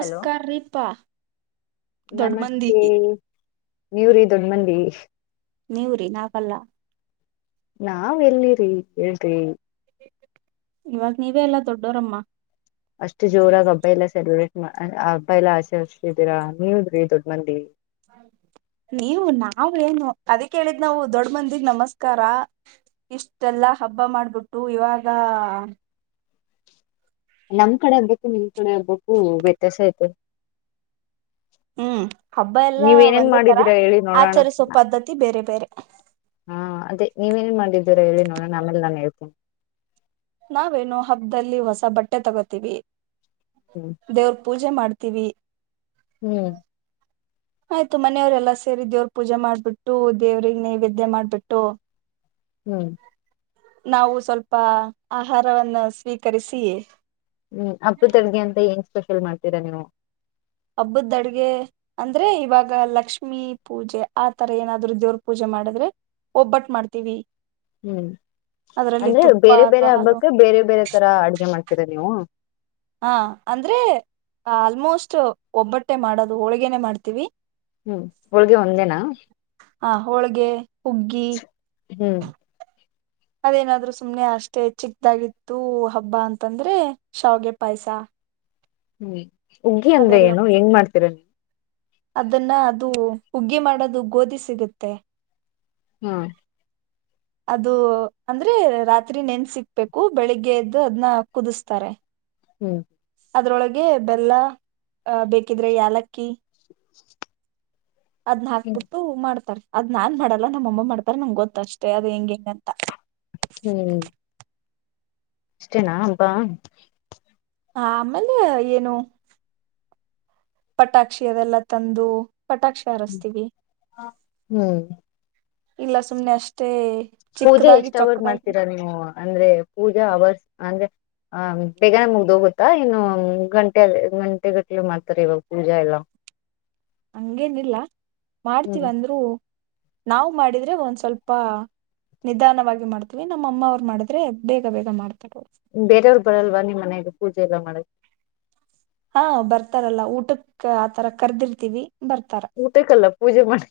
Hello ರೀಪಾ ದೊಡ್ ನಮಸ್ತೆ ಮಂದಿಗಿ ನೀವ್ರ ದೊಣ ಮಂದಿ ನೀವ್ರಿ ನಾಕಲ್ಲ ನಾವ್ ಎಲ್ಿರಿ ಹೇಳ್ರಿ ಇವಾಗ ನೀವೇ ಎಲ್ಲಾ ದೊಡ್ಡೋರಮ್ಮ ಅಷ್ಟು ಜೋರಾಗಿ ಹಬ್ಬ ಎಲ್ಲ ಸೆಲೆಬ್ರೇಟ್ ಹಬ್ಬ ಎಲ್ಲಾ ಆಸೆ ಹರ್ಷ ಇದಿದ್ದೀರಾ ನೀವದ್ರಿ ದೊಡ್ಡ ಮಂದಿ ಹ್ಮ ನೀವು ನಾವ ಏನು ಅದಕ್ೇಳಿದ್ ನಾವು ದೊಡ್ಡ ಮಂದಿಗ್ ನಮಸ್ಕಾರ ಇಷ್ಟೆಲ್ಲಾ ಹಬ್ಬ ಮಾಡ್ಬಿಟ್ಟು ಇವಾಗ ನಮ್ ಕಡೆ ಆಗ್ಬೇಕು ನಿಮ್ ಕಡೆ ಆಗ್ಬೇಕು ವ್ಯತ್ಯಾಸ ಆಯ್ತ ಹ್ಮ್ ಹಬ್ಬ ಎಲ್ಲಾ ಒಂದೇ ತರ ಮಾಡಿದೀರಾ ಹೇಳಿ ನೋಡೋಣ ಆಚರಿಸೋ ಪದ್ಧತಿ ಬೇರೆ ಬೇರೆ ಹಾ ಅದೇ ನೀವೇನ್ ಮಾಡಿದ್ದೀರ ಹೇಳಿ ನೋಡಣ ನ ಆಮೇಲ್ ನಾನು ಹೇಳ್ತೀನಿ ನಾವೇನು ಹಬದಲ್ಲಿ ಹೊಸ ಬಟ್ಟೆ ತಗೋತೀವಿ ಹ್ಮ್ ದೇವ್ರ ಪೂಜೆ ಮಾಡ್ತ ವಿ ಹ್ಮ್ ಆಯ್ತು ಮನೆಯವ್ರ ಎಲ್ಲಾ ಸೇರ ದೇವರು ಪೂಜೆ ಮಾಡ್ಬಿಟ್ಟು ದೇವ್ರಿಗೆ ನೈವೇದ್ಯ ಮಾಡ್ಬಿಟ್ಟು ಹ್ಮ್ ನಾವು ಸ್ವಲ್ಪ ಆಹಾರವವನ್ನು ಸ್ವೀಕರಿಸಿ ಹ್ಮ್ ಅಪ್ಪ ತಡ್ಗೆ ಅಂತ ಏನ್ ಸ್ಪೆಷಲ್ ಮಾಡ್ತೀರಾ ನೀವು ಹಬ್ಬದ ಅಡ್ಗೆ ಅಂದ್ರೆ ಇವಾಗ ಲಕ್ಷ್ಮೀ ಪೂಜೆ ಆ ತರ ಏನಾದ್ರು ದೇವ್ರ ಪೂಜೆ ಮಾಡಿದ್ರೆ ಒಬ್ಬಟ್ಟ ಮಾಡ್ತೀವಿ ಹ್ಮ್ ಅದ್ರಲ್ಲಿ ಅಂದ್ರೆ ತುಪ್ಪ ಬೇರೆ ಬೇರೆ ಅಥವಾ ಹಾಲು ಹಬ್ಬಕ್ಕೆ ಬೇರೆ ಬೇರೆ ತರ ಅಡ್ಗೆ ಮಾಡ್ತಿರ ನೀವು ಹಾ ಅಂದ್ರೆ ಆಲ್ಮೋಸ್ಟ್ ಒಬ್ಬಟ್ಟೆ ಮಾಡದು ಹೋಳ್ಗೇನೆೇ ಮಾಡ್ತೀವಿ ಹ್ಮ್ ಹೋಳ್ಗೆ ಒಂದೇನಾ ಹಾ ಹೋಳ್ಗೆ ಹುಗ್ಗಿ ಹ್ಮ್ ಅದೇನಾದ್ರು ಸುಮ್ನೆ ಅಷ್ಟೇ ಚಿಕ್ದಾಗಿತ್ತು ಹಬ್ಬ ಅಂತಂದ್ರೆ ಶಾವಗೆ ಪಾಯ್ಸ ಹ್ಮ್ ಉಗ್ಗಿ ಅಂದ್ರೆ ಏನು ಹೆಂಗ್ ಮಾಡ್ತೀರ ನೀ ಅದನ್ನ ಅದು ಉುಗ್ಗಿ ಮಾಡೋದು ಗೋಧಿ ಸಿಗುತ್ತೆ ಹ್ಮ್ ಅದು ಅಂದ್ರೆ ರಾತ್ರಿ ನೆನ್ಸಿಕ್ಬೇಕು ಬೆಳಿಗ್ಗೆ ಎದ್ದು ಅದ್ನ ಕುದುಸ್ತಾರೆ. ಹ್ಮ್. ಅದ್ರೊಳಗೆ ಬೆಲ್ಲ ಬೇಕಿದ್ರೆ ಯಾಲಕ್ಕಿ. ಅದ್ನ ಹಾಕ್ಬಿಟ್ಟು ಮಾಡ್ತಾರೆ. ಅದ್ ನಾನ್ ಮಾಡಲ್ಲ ನಮ್ಮಮ್ಮ ಮಾಡ್ತಾರ ನಂಗ ಗೊತ್ತಷ್ಟೇ ಅದ್ ಹೆಂಗ್ ಹೆಂಗ್ ಅಂತ. ಹ್ಮ್. ಅಷ್ಟೇನಾ ಹಬ್ಬ. ಹಾ ಆಮೇಲೆ ಏನು. ಪಟಾಕ್ಷಿ ಅದೆಲ್ಲ ತಂದು. ಪಟಾಕ್ಷಿ ಹಾರಸ್ತೀವಿ ಹ್ಮ್ ಇಲ್ಲ ಸುಮ್ನೆ ಅಷ್ಟೇ. ಪೂಜೆ ಚಿಕ್ಕದಾಗಿ ಎಷ್ಟ್ ಹವರ್ ಚೊಕ್ಕದಾಗಿ ಮಾಡ್ತೀರಾ ನೀವು ಅಂದ್ರೆ ಪೂಜೆ ಹವರ್ಸ್ ಅಂದ್ರೆ ಹಾ ಬೇಗನೆ ಮುಗ್ದೋಗುತ್ತಾ ಇನ್ನು ಗಂಟೆ ಗಂಟೆ ಗಟ್ಲೆ ಮಾಡ್ತಿರ ಇವಾಗ ಪೂಜಾ ಎಲ್ಲ. ಹಂಗೇನಿಲ್ಲ ಹ್ಮ್ ಮಾಡ್ತೀವಂದ್ರು ನಾವ್ ಮಾಡಿದ್ರೆ ಒಂದ್ ಸ್ವಲ್ಪ. ನಿಧಾನವಾಗಿ ಮಾಡ್ತೀವಿ ನಮ್ಮಮ್ಮ ಅವ್ರು ಮಾಡಿದ್ರೆ ಬೇಗ ಬೇಗ ಮಾಡ್ ಬೇರೆಯವರು ಬರಲ್ವ ನಿಮ್ಮ ಮನೆದು ಪೂಜೆ ಎಲ್ಲ ಮಾಡಕ್ ಹಾ ಬರ್ತಾರಲ್ಲ ಊಟಕ್ಕ ಆತರ ಕರ್ದಿರ್ತೀವಿ. ಬರ್ತಾರ ಊಟಕ್ಕಲ್ಲ ಪೂಜೆ ಮಾಡ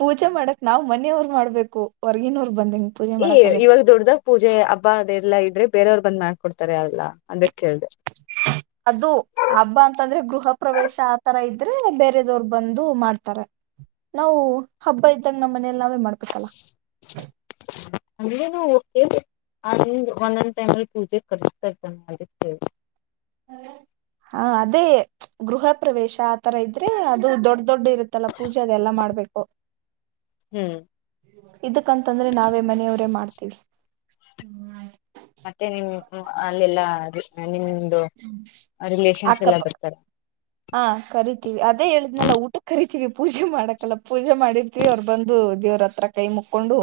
ಪೂಜೆ ಮಾಡಕ್ ನಾವ್ ಮನನಿಯವರ್ ಮಾಡ್ಬೇಕು ಹೊರ್ಗಿನವರ್ ಏ ಇವಾಗ ದೊಡ್ದಾಗ ಪೂಜೆ ಹಬ್ಬ ಅದೆಲ್ಲಾ ಇದ್ರೆ ಬೇರೆಯವ್ರು ಬಂದ್ ಮಾಡ್ಕೊಡ್ತಾರೆ ಅವೆಲ್ಲ. ಅದು ಹಬ್ಬ ಅಂತಂದ್ರೆ ಗೃಹ ಪ್ರವೇಶ ಆ ತರ ಇದ್ ದ್ರೆ ಬೇರೆದವ್ರ್ ಬಂದು ಮಾಡ್ತಾರೆ ನಾವು ಹಬ್ಬ ಇದ್ದಂಗ್ ನಮ್ ಮನೇಲ್ ನಾವೇ ಮಾಡ್ಬೇಕಲ್ಲ. ಹಂಗೇನು ಕೇಳ್ದೆ ಅ ಒಂದನ್ ಟೈಮಲ್ ಪೂಜೆ ಕರಸ್ ಬೇಕಂತೆ ಇದ್ದಕ್ಕೆ. ಹಾ ಅದೇ. ಗೃಹ ಪ್ರವೇಶ ಆತರ ಇದ್ರೆ ಅದು ದೊಡ್ ದೊಡ್ಡ ಇರುತ್ತಲ್ಲ ಪೂಜೆ ಅದೆಲ್ಲ ಮಾಡ್ಬೇಕು. ಹ್ಮ್ ಇದಕ್ಕಂತಂದ್ರೆ ನಾವೇ ಮನೆಯವ್ರೇ ಮಾಡ್ತೀವಿ. ಮತ್ತೆ ನಿಮ್ ಅಲ್ಲೆಲ್ಲಾ ನಿ. ಆ ರಿಲೇಷನ್ಸ್ ಎಲ್ಲ ಅಕ್ಕಪ ಬರ್ತಾರೆ. ಹಾ ಕರಿತೀವಿ ಅದೇ ಹೇಳಿದ್ನಲ್ಲ ಊಟಕ್ಕ್ ಕರ್ ರಿತೀವಿ ಪೂಜೆ ಮಾಡಕಲ್ಲ ಪೂಜೆ ಮಾಡಿರ್ತಿವಿ ಅವರು ಬಂದು ದೇವ್ರತ್ರ ಕೈ ಮುಕ್ಕೊಂಡು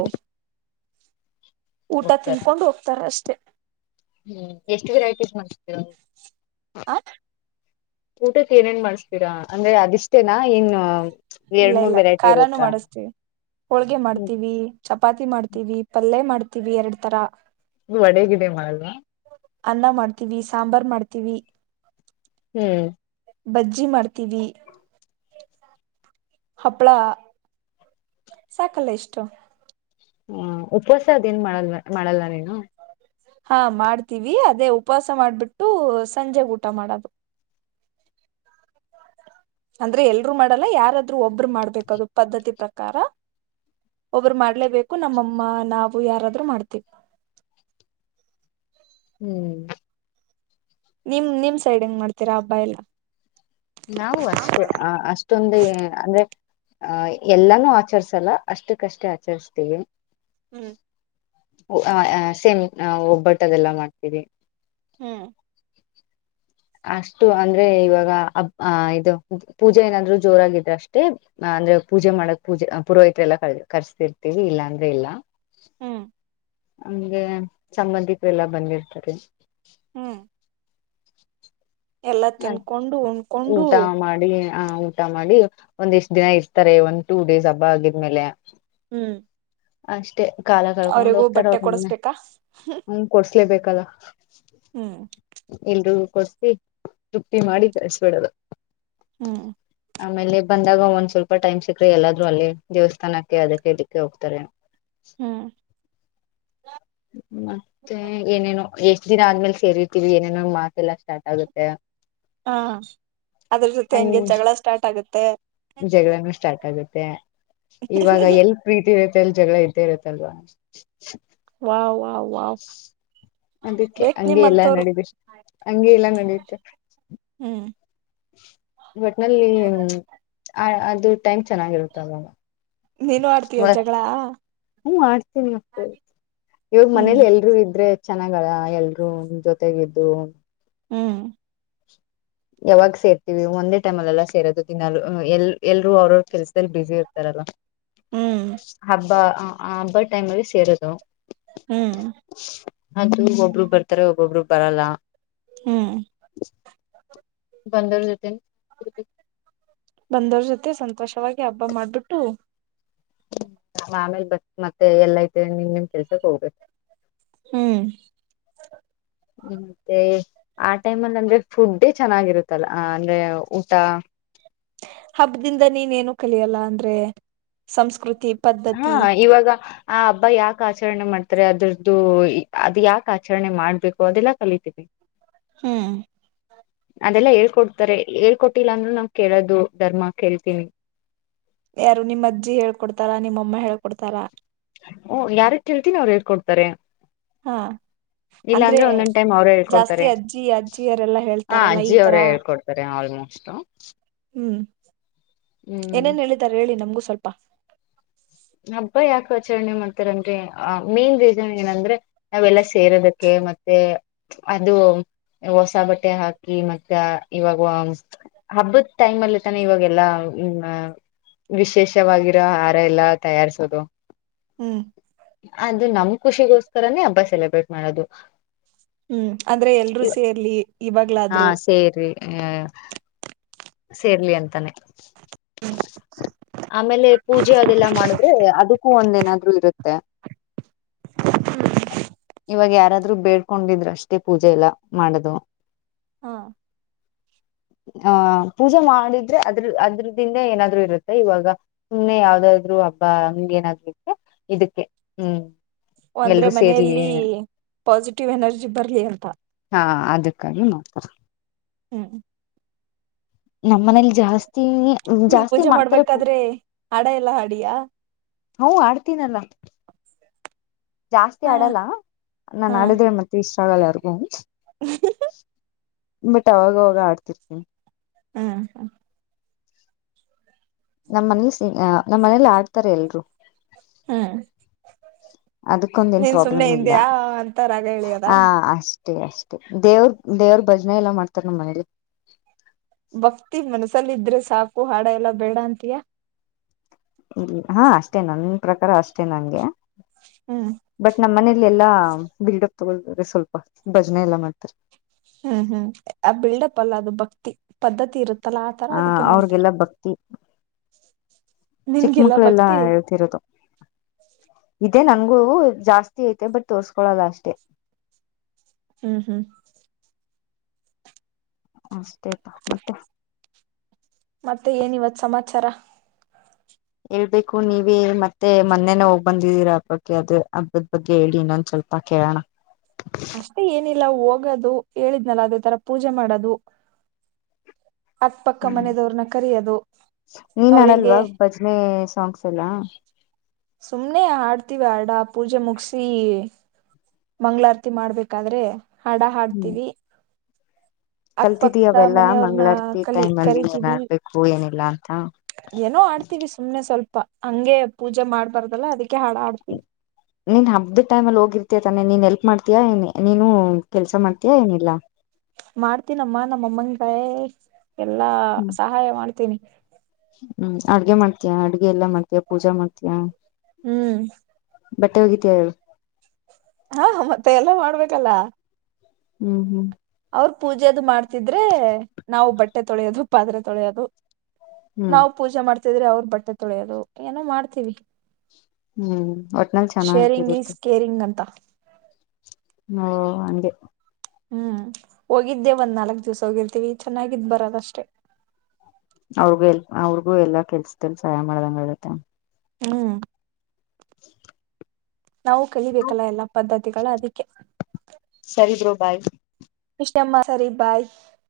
[inaudible] ಊಟ ಹೋಗ್ತಾರ ತಿನ್ಕೊಂಡ್ ಹೋಗ್ತಾರ್ ಅಷ್ಟೆ. ಹ್ಮ್ ಎಷ್ಟ್ ವೆರೈಟೀಸ್ ಮಾಡಸ್ತೀರಾ. ಆ ಊಟಕ್ಕೆ ಏನೇನ್ ಮಾಡಸ್ತೀರಾ ಅಂದ್ರೆ ಅದಿಷ್ಟೇನಾ ಏನ ಇಲ್ಲ ಎರಡ್ ಮೂರ್ ಇಲ್ಲ ವೆರೈಟಿ ಖಾರಾನು ಇರುತ್ತಾ. ಮಾಡಿಸ್ತೀವಿ ಹೋಳ್ಗೆ ಹ್ಮ್ ಮಾಡ್ತೀವಿ ಚಪಾತಿ ಮಾಡ್ತೀವಿ ಪಲ್ಯ ಮಾಡ್ತೀವಿ ಎರಡ್ ತರ. ವಡೆ ಗಿಡೆ ಮಾಡಲ್ವಾ. ಅನ್ನ ಮಾಡ್ತೀವಿ ಸಾಂಬಾರ್ ಮಾಡ್ತೀವಿ. ಹ್ಮ್. ಬಜ್ಜಿ ಮಾಡ್ತೀವಿ ಹಪ್ಪಳ ಸಾಕಲ್ಲ ಇಷ್ಟು. ಹಾ ಉಪವಾಸ ಅದೇನ್ ಮಾಡಲ್ವ ಮಾಡಲ್ಲ ನೀನು. ಹಾ ಮಾಡ್ತೀವಿ ಅದೇ ಉಪವಾಸ ಮಾಡ್ಬಿಟ್ಟು ಸಂಜೆ ಊಟ ಮಾಡೋದು. ಅಂದ್ರೆ ಎಲ್ರು ಮಾಡಲ್ಲ ಯಾರಾದ್ರು ಒಬ್ರು ಮಾಡ್ಬೇಕದು ಪದ್ಧತಿ ಪ್ರಕಾರ. ಒಬ್ರು ಮಾಡ್ಲೇಬೇಕು ನಮ್ಮಮ್ಮ ನಾವು ಯಾರಾದ್ರು ಮಾಡ್ತೀವಿ. ಹ್ಮ್. ನಿಮ್ ನಿಮ್ ಸೈಡ್ ಹೆಂಗ್ ಮಾಡ್ತೀರಾ ಹಬ್ಬ ಎಲ್ಲಾ. ನಾವು ಅಷ್ಟೇ ಅಷ್ಟೊಂದು ಅಂದ್ರೆ ಅ ಎಲ್ಲಾನೂ ಆಚರ್ಸಲ್ಲ ಅಷ್ಟಕ್ಕಷ್ಟೇ ಆಚರ್ಸ್ತೀವಿ. ಹ್ಮ್ ಸೇಮ್ ಒಬ್ಬಟ್ಟು ಅದೆಲ್ಲ ಮಾಡ್ತೀವಿ. ಹ್ಮ್ ಅಷ್ಟು ಅಂದ್ರೆ ಇವಾಗ ಅ ಇದು ಪೂಜೆ ಏನಾದ್ರು ಜೋರಾಗಿದ್ರ ಅಷ್ಟೇ ಅಂದ್ರೆ ಪೂಜೆ ಮಾಡಕ್ ಪೂಜೆ ಪುರೋಹತ್ರೆ ಎಲ್ಲ ಕರ್ಸ್ತಿರ್ತತಿವಿ ಇಲ್ಲ ಅಂದ್ರೆ ಇಲ್ಲ. ಹ್ಮ್ ಅಂಗೇ ಸಂಬಂಧಿಕರೆಲ್ಲ ಬಂದಿರ್ತಾರೆ. ಹ್ಮ್ ಎಲ್ಲಾ ಆ ತಿನ್ಕೊಂಡು ಉಣ್ಕೊಂಡು ಊಟ ಮಾಡಿ ಹ ಊಟ ಮಾಡಿ ಒಂದ ಎಷ್ಟ್ ದಿನ ಇರ್ತಾರೆ ಒಂದ್ ಟೂ ಡೇಸ್ ಹಬ್ಬ ಆಗಿದ್ಮೇಲೆ. ಹ್ಮ್ ಅಷ್ಟೇ. ಕಾಲ ಕಳ್ಕೊಂಡ್ ಅವ್ರಿಗೂ ಹೋಗ್ತಾರ ಬಟ್ಟೆ ಅವ್ರ ಮೊನ್ನೆ ಕೊಡಸ್ಬೇಕಾ ಹ ಕೊಡ್ಸ್ಲೇಬೇಕಲ್ಲ. ಹ್ಮ್ ಎಲ್ರೂ ಕೊಡ್ಸ ತೃಪ್ತಿ ಮಾಡಿ ಕಳ್ಸ್ಬಿಡದು. ಹ್ಮ್ ಆಮೇಲೆ ಬಂದಾಗ ಒಂದ್ ಸ್ವಲ್ಪ ಟೈಮ್ ಸಿಕ್ಕ್ರೆ ಎಲ್ಲಾದ್ರೂ ಅಲ್ಲಿ ದೇವಸ್ಥಾನಕ್ಕೆ ಅದಕ್ಕೆ ಇದಕ್ಕೆ ಹೋಗ್ತಾರೆ. ಹ್ಮ್ ಮತ್ತೆ ಏನೇ ಎಷ್ಟ್ ದಿನ ಆದ್ಮೇಲೆ ಸೇರಿರ್ತೀವಿ ಏನೇನೋ ಮಾತಲ್ಲ ಸ್ಟಾರ್ಟ್ ಆಗುತ್ತೆ. ಹಾ ಅದ್ರ ಜೊತೆ ಹೆಂಗೆ ಹಂಗ್ ಜಗಳ ಸ್ಟಾರ್ಟ್ ಆಗುತ್ತೆ. ಮತ್ತ ಇವಾಗ ಎಲ್ ಪ್ರೀತಿ ಇರುತ್ತೆ ಎಲ್ ಜಗಳ ಇದ್ದೇ ಇರುತ್ತಲ್ವಾ. ವಾಹ್ ವಹ್ ವಹ್. ಅದಕ್ಕೆ ಹಂಗೆ ಎಲ್ಲಾ ನಡಿದ ಹಂಗೆ ಎಲ್ಲಾ ನಡೆಯುತ್ತೆ. ಹ್ಮ್ ವಟ್ನಲ್ಲಿ ಆ ಅದು ಟೈಮ್ ಚೆನ್ನಾಗಿರುತ್ತೆ ಅವಾಗ. ನೀನು ಆಡ್ತೀಯೋ ಜಗಳ. ಹ್ಮ ಆಡ್ತೀನಿ [unintelligible] ಇವಾಗ್ ಹ್ಮ್ ಮನೇಲಿ ಎಲ್ರುೂ ಇದ್ರೆ. ಚೆನ್ನಾಗಲ ಎಲ್ರೂ ಜೊತೆಗಿದ್ದು. ಹ್ಮ್ ಯಾವಾಗ ಸೇರ್ತೀನವವಿ ಒಂದೇ ಟೈಮ್ ಅಲ್ಲ ಸೇರೋದು ದಿನ ಎಲ್ ಎಲ್ರು ಅವ್ರವ ಕೆಲ್ಸದಲ್ಲಿ ಬಿಜಿ ಇರ್ತಾರಲ್ಲ. ಹ್ಮ್ ಹಬ್ಬಾ ಅ ಅ ಹಬ್ಬಾ ಟೈಮ ಸೇರುದು. ಹ್ಮ್ ಅದು ಒಬ್ರು ಬರ್ತಾರೆ ಒಬ್ಬೊಬ್ರು ಬರಲ್ಲ. ಹ್ಮ್ ಬಂದರು ಜತೆನೆ ಬಂದವ್ರ್ ಜೊತೆ ಸಂತೋಷವಾಗಿ ಹಬ್ಬ ಮಾಡ್ಬಿಟ್ಟು ಆಮೇಲೆ ಬ ಮತ್ತೆ ಎಲ್ಲ ಐತಿ ನಿಮ್ ನಿಮ್ ಕೆಲ್ಸಕ್ ಹೋಗ್ಬೇಕು. ಹ್ಮ್ ಮತ್ತೆ ಆ ಟೈಮ ಅಲ್ಲಿ ಅಂದ್ರೆ ಫುಡ್ಡೇ ಚೆನ್ನಾಗಿರುತ್ತಲ್ಲ ಅಂದ್ರೆ ಊಟ. ಹಬ್ಬದಿಂದ ನೀನೇನು ಕಲಿಯಲ್ಲ ಅಂದ್ರೆ ಸಂಸ್ಕೃತಿ‌ ಹಾ ಇವಾಗ ಆ ಹಬ್ಬ ಯಾಕ ಆಚರಣೆ ಮಾಡ್ತಾರೆ ಅದ್ರದ್ದು ಅದ್ ಯಾಕ ಆಚರಣೆ ಮಾಡ್ಬೇಕು ಅದೆಲ್ಲಾ ಕಲಿತೀವಿ. ಹ್ಮ್ ಅದೆಲ್ಲ ಹೇಳ್ಕೊಡ್ತಾರೆ ಹೇಳ್ಕೊಟ್ಟಿಲ್ಲ ಅಂದ್ರು ನಾ ಕೇಳೋದು ಧರ್ಮ ಕೇಳ್ತೀನಿ. ಯಾರು ನಿಮ್ಮ ಅಜ್ಜಿ ಹೇಳ್ಕೊಡ್ತಾರಾ ನಿಮ್ಮಮ್ಮ ಹೇಳ್ಕೊಡ್ತಾರ. ಹೂ ಯಾರ ಕೇಳ್ತೀನಿ ಅವ್ರು ಹೇಳ್ಕೊಡ್ತಾರೆ. ಹಾ ಇಲ್ಲ ಅಂದ್ರೆ ಒಂದೊಂದ್ ಟೈಮ್ ಅವರೇ ಜಾಸ್ತಿ ಹೇಳ್ಕೊಡ್ತಾರೆ ಅಜ್ಜಿ ಅಜ್ಜಿಯರೆಲ್ಲಾ ಹ ಹೇಳ್ತಾರಲ್ಲ ಈ ಅಜ್ಜಿ ತರ ಅವರೇ ಹೇಳ್ಕೊಡ್ತಾರೆ ಆಲ್ಮೋಸ್ಟ್. ಇಷ್ಟ ಹ್ಮ್ ಏನೇನ್ ಹೇಳಿದ್ದಾರೆ ಹೇಳಿ ನಮಗೂ ಸ್ವಲ್ಪ. ಹಬ್ಬಾ ಯಾಕ ಆಚರಣೆ ಮಾಡ್ತಾರನ್ರಿ ಆ ಮೇನ್ ರೀಸನ್ ಏನಂದ್ರೆ ನಾವೆಲ್ಲಾ ಸೇರೋದಕ್ಕೆ. ಮತ್ತೆ ಅದು ಹೊಸ ಬಟ್ಟೆ ಹಾಕಿ ಮತ್ತ ಇವಾಗ ಹಬ್ಬದ ಟೈಮ್ ಅಲ್ಲಿ ತಾನ ಇವಾಗೆಲ್ಲಾ ಹ ವಿಶೇಷವಾಗಿರೋ ಆಹಾರ ಎಲ್ಲ ತಯಾರಿಸೋದು ಹ್ಮ್ ಅದು ನಮ ಖುಷಿಗೋಸ್ಕರನೇ ಹಬ್ಬ ಸೆಲೆಬ್ರೇಟ್ ಮಾಡೋದು ಹ್ಮ್ ಅಂದ್ರೆ ಎಲ್ರೂ ಸೇರ್ಲಿ ಹಾ ಇವಾಗ್ಲಾದ್ರು ಸೇರಿ ಹ ಸೇರ್ಲಿ ಅಂತಾನೆ ಆಮೇಲೆ ಪೂಜೆ ಅದೆಲ್ಲಾ ಮಾಡುದು ಅದಕ್ಕೂ ಒಂದೇನಾದ್ರು ಇರುತ್ತೆ ಹ್ಮ್ ಇವಾಗ ಯಾರಾದ್ರು ಬೇಡ್ಕೊಂಡಿದ್ರು ಅಷ್ಟೇ ಪೂಜೆ ಇಲ್ಲ ಮಾಡದು ಹಾ ಹ ಪೂಜೆ ಮಾಡಿದ್ರೆ ಅದ್ರ ಅದ್ರದಿಂದ ಏನಾದ್ರು ಇರುತ್ತೆ ಇವಾಗ ಸುಮ್ನೆ ಯಾವ್ದಾದ್ರು ಹಂಗ ಏನಾಗ್ಲಿಕ್ಕೆ ಇದಕ್ಕೆ ಹ್ಮ್ ಅಂದ್ರೆ ಎಲ್ರೂ ಸೇರ್ಲಿ ಮನೆಯಲ್ಲಿ ಪಾಸಿಟಿವ್ ಎನರ್ಜಿ ಬರ್ಲಿ ಅಂತ ಹಾ ಅದಕ್ಕಾಗಿ ಮಾತ್ರ ಹ್ಮ್ ನಮ್ಮ ಮನೇಲಿ ಜಾಸ್ತಿ ನೀನ್ ಜಾಸ್ತಿ ಮಾಡ್ತಾರೆ ಪೂ ಅಡಿಯಾ ಹ ಆಡ್ತೀನಲ್ಲ ಜಾಸ್ತಿ ಹಾ ಆಡಲ್ಲ ನಾನು ಹಾ ಆಡಿದ್ರೆ ಮತ್ತೆ ಇಷ್ಟ ಆಗಲ್ಲ ಯಾರಿಗೂ ಬಟ್ ಅವಾಗ ಅವಾಗ ಆಡ್ತಿರ್ತೀನ್ಿ ಹ್ಮ್ ಹಾ ನಮ್ಮ್ ಮನಲಿ ಸಿ ನಮ್ಮ ಮನೇಲಿ ಆಡ್ತಾರೆ ಎಲ್ರು ಹ್ಮ್ ಅದಕ್ಕೊಂದೇನ್ ನೀನ್ ಸುಮ್ನೆ ಪ್ರಾಬ್ಲಮ್ ಇಲ್ಲ ಹಿಂದೆ ಆ ಅಂತ ರಾಗ ಎಳಿಯೋದ ಹ ಅಷ್ಟ ಅಷ್ಟೇ ಅಷ್ಟೇ ದೇವ್ರ ದೇವ್ರ ಭಜನೆ ಎಲ್ಲಾ ಮಾಡ್ತಾರ ನಮ್ಮ ಮನೇಲಿ ಭಕ್ತಿ ಮನ್ಸಲ್ಲ ಇದ್ರೆ ಸಾಕು ಹಾಡ ಎಲ್ಲಾ ಬೇಡ ಅಂತಯಾ ಇ ಹಾ ಅಷ್ಟೇ ನನ್ನ ಪ್ರಕಾರ ಅಷ್ಟೇ ನಂಗೆ ಹ್ಮ್ ಬಟ್ ನಮ್ಮ್ ಮನೆ ಇಲ್ಲ ಎಲ್ಲಾ ಬಿಲ್ಡಪ್ ತಗೋ್ರ ಸ್ವಲ್ಪ ಭಜನೆ ಎಲ್ಲಾ ಮಾಡ್ತಾರೆ ಹ್ಮ್ ಹ್ಮ್ ಆ ಬಿಲ್ಡಪ್ಪ ಅಲ್ಲ ಅದು ಭಕ್ತಿ ಪದ್ಧತಿ ಇರುತ್ತೆ ಹ ಅವ್ರಿಗೆಲ್ಲ ಭಕ್ತಿ ಚಿಕ್ಕ ನಿನ್ಗಿಲ್ಲ ಮಕ್ಳೆಲ್ಲಾ ಭಕ್ತಿ ಹೇಳ್ತಿರೋದು ಮ ನನ್ಗೂ ಜಾಸ್ತಿ ಐತೆ ಬಟ್ ತೋರ್ಸ್ಕೊಳಲ್ಲ ಅಷ್ಟೇ ಹ್ಮ್ ಹ್ಮ್ ಅಷ್ಟೇತಾ ಮತ್ತೆ ಮತ್ತೆ ಏನ ಇವತ್ ಸಮಾಚಾರ ಹೇಳ್ಬೇಕು ನೀವ ಮತ್ತೆ ಮೊನ್ನೆನ ಹೋಗ್ ಬಂದಿದ್ದೀರಾ ಹಬ್ಬಕ್ಕೆ ಅದ ಹಬ್ಬದ ಬಗ್ಗೆ ಹೇಳಿ ಇನ್ನೊಂದ್ ಚಲ ಸ್ವಲ್ಪ ಕೇಳಣ ಅಷ್ಟೇ ಏನ ಲ್ಲ ಹೋಗೋದು ಹೇಳಿದ್ನಲ್ಲ ಅದೇ ತರ ಪೂಜೆ ಮಾಡದು ಅಕ್ಕ ಪಕ್ಕ ಹ್ಮ್ ಮನದವ್ರನ್ನ ಕರಯೋದು ನೀನ್ ಆಡಲ್ವಾ ಭಜನೆ ಸಾಂಗ್ಸ್ ಎಲ್ಲಾ ಸುಮ್ನೆ ಆಡ್ತೀವಿ ಅಡ ಪೂಜೆ ಮುಗಸಿ ಮಂಗ್ಗಳಾರತಿ ಮಾಡ್ಬೇಕಾದ್ರೆ ಹಡ ಹ್ಮ್ ಹಾಡ್ತೀವಿ ಕಲ್ತಿದೀಯ ಅಕ್ಪಕ್ತ ಅವೆಲ್ಲಾ ಮನೆಯವ್ರನ್ನ ಮಂಗಳಾರತಿ ಕಲಿ ಟೈಮ್ ಅಲ್ಲಿ ಏನ್ ಕರಿತೀನವಿ ಆಡ್ಬೇಕು ಏನಿಲ್ಲ ಅಂತ ಏನೋ ಆಡ್ತೀವಿ ಸುಮ್ನೆ ಸ್ವಲ್ಪ ಹಂಗೆ ಪೂಜೆ ಮಾಡ್ಬಾರ್ದಲ್ಲ ಅದಕ್ಕೆ ಹಾಡ ಹಾಡ್ತೀವಿ ನೀನ್ ಹಬ್ಬ್ದ ಟೈಮ್ ಅಲ್ಲಿ ಹೋಗಿರ್ತ ತಾನೆ ನೀನ್ ಎಲ್ಪ್ ಮಾಡ್ತೀಯಾ ನೀನು ಕೆಲ್ಸ ಮಾಡ್ತಯಾ ಏನಿಲ್ಲಾ ಮಾಡ್ತೀನಮ್ಮ ನಮ್ಮಮ್ಮನಕಾಯ ಎಲ್ಲಾ ಹ್ಮ್ ಸಹಾಯ ಮಾಡ್ತೀನಿ ಹ್ಮ್ ಅಡ್ಗೆ ಮಾಡ್ತಯ ಅಡ್ಗೆ ಎಲ್ಲಾ ಮಾಡ್ತಯ ಪೂಜಾ ಮಾಡ್ತಯ ಹ್ಮ್ ಬಟ್ಟೆ ಹೋಗಿತಯ ಹಾ ಮತ್ತೆ ಎಲ್ಲ ಮಾಡ್ಬೇಕಲ್ಲ ಹ್ಮ್ ಹ್ಮ್ ಅವ್ರ ಪೂಜೆದು ಮಾಡ್ತಿದ್ರೆ ನಾವು ಬಟ್ಟೆ ತೊಳೆಯೋದು ಪಾತ್ರೆ ತೊಳೆಯೋದು ಹ್ಮ್ ನಾವವು ಪೂಜೆ ಮಾಡ್ತಿದ್ರೆ ಅವ್ರ ಬಟ್ಟೆ ತೊಳೆಯೋದು ಏನೋ ಮಾಡ್ತೀವಿ ಹ್ಮ್ ಒಟ್ನಲ್ಲಿ ಶೇರಿಂಗ್ ಈ ಚೆನ್ನಾಗಿರುತ್ತೆ ಸ್ ಕೇರಿಂಗ್ ಅಂತ ಹ ಅೆ ಹ್ಮ್ ಹೋಗಿದ್ದೆ ಒಂದ್ ನಾಲ್ಕ್ ದಿವ್ಸ ಹೋಗಿರ್ತೀವಿ ಚೆನ್ನಾಗಿದ್ ಬರದಷ್ಟೆ ಅವ್ರಗ ಎಲ್ ಅವ್ರಿಗೂ ಎಲ್ಲಾ ಕೆಲ್ಸಲ್ ಸಹಾಯ ಮಾಡ್ದಂಗ ಆತ್ತೆ ಹ್ಮ್ ನಾವು ಕಲಿಬೇಕಲ್ಲ ಎಲ್ಲಾ ಪದ್ಧತಿಗಳು ಅದಕ್ಕೆ ಸರಿ ಬ್ರೋ ಬಾಯ್ ವಿಷಯ ಸರಿ ಬಾಯ್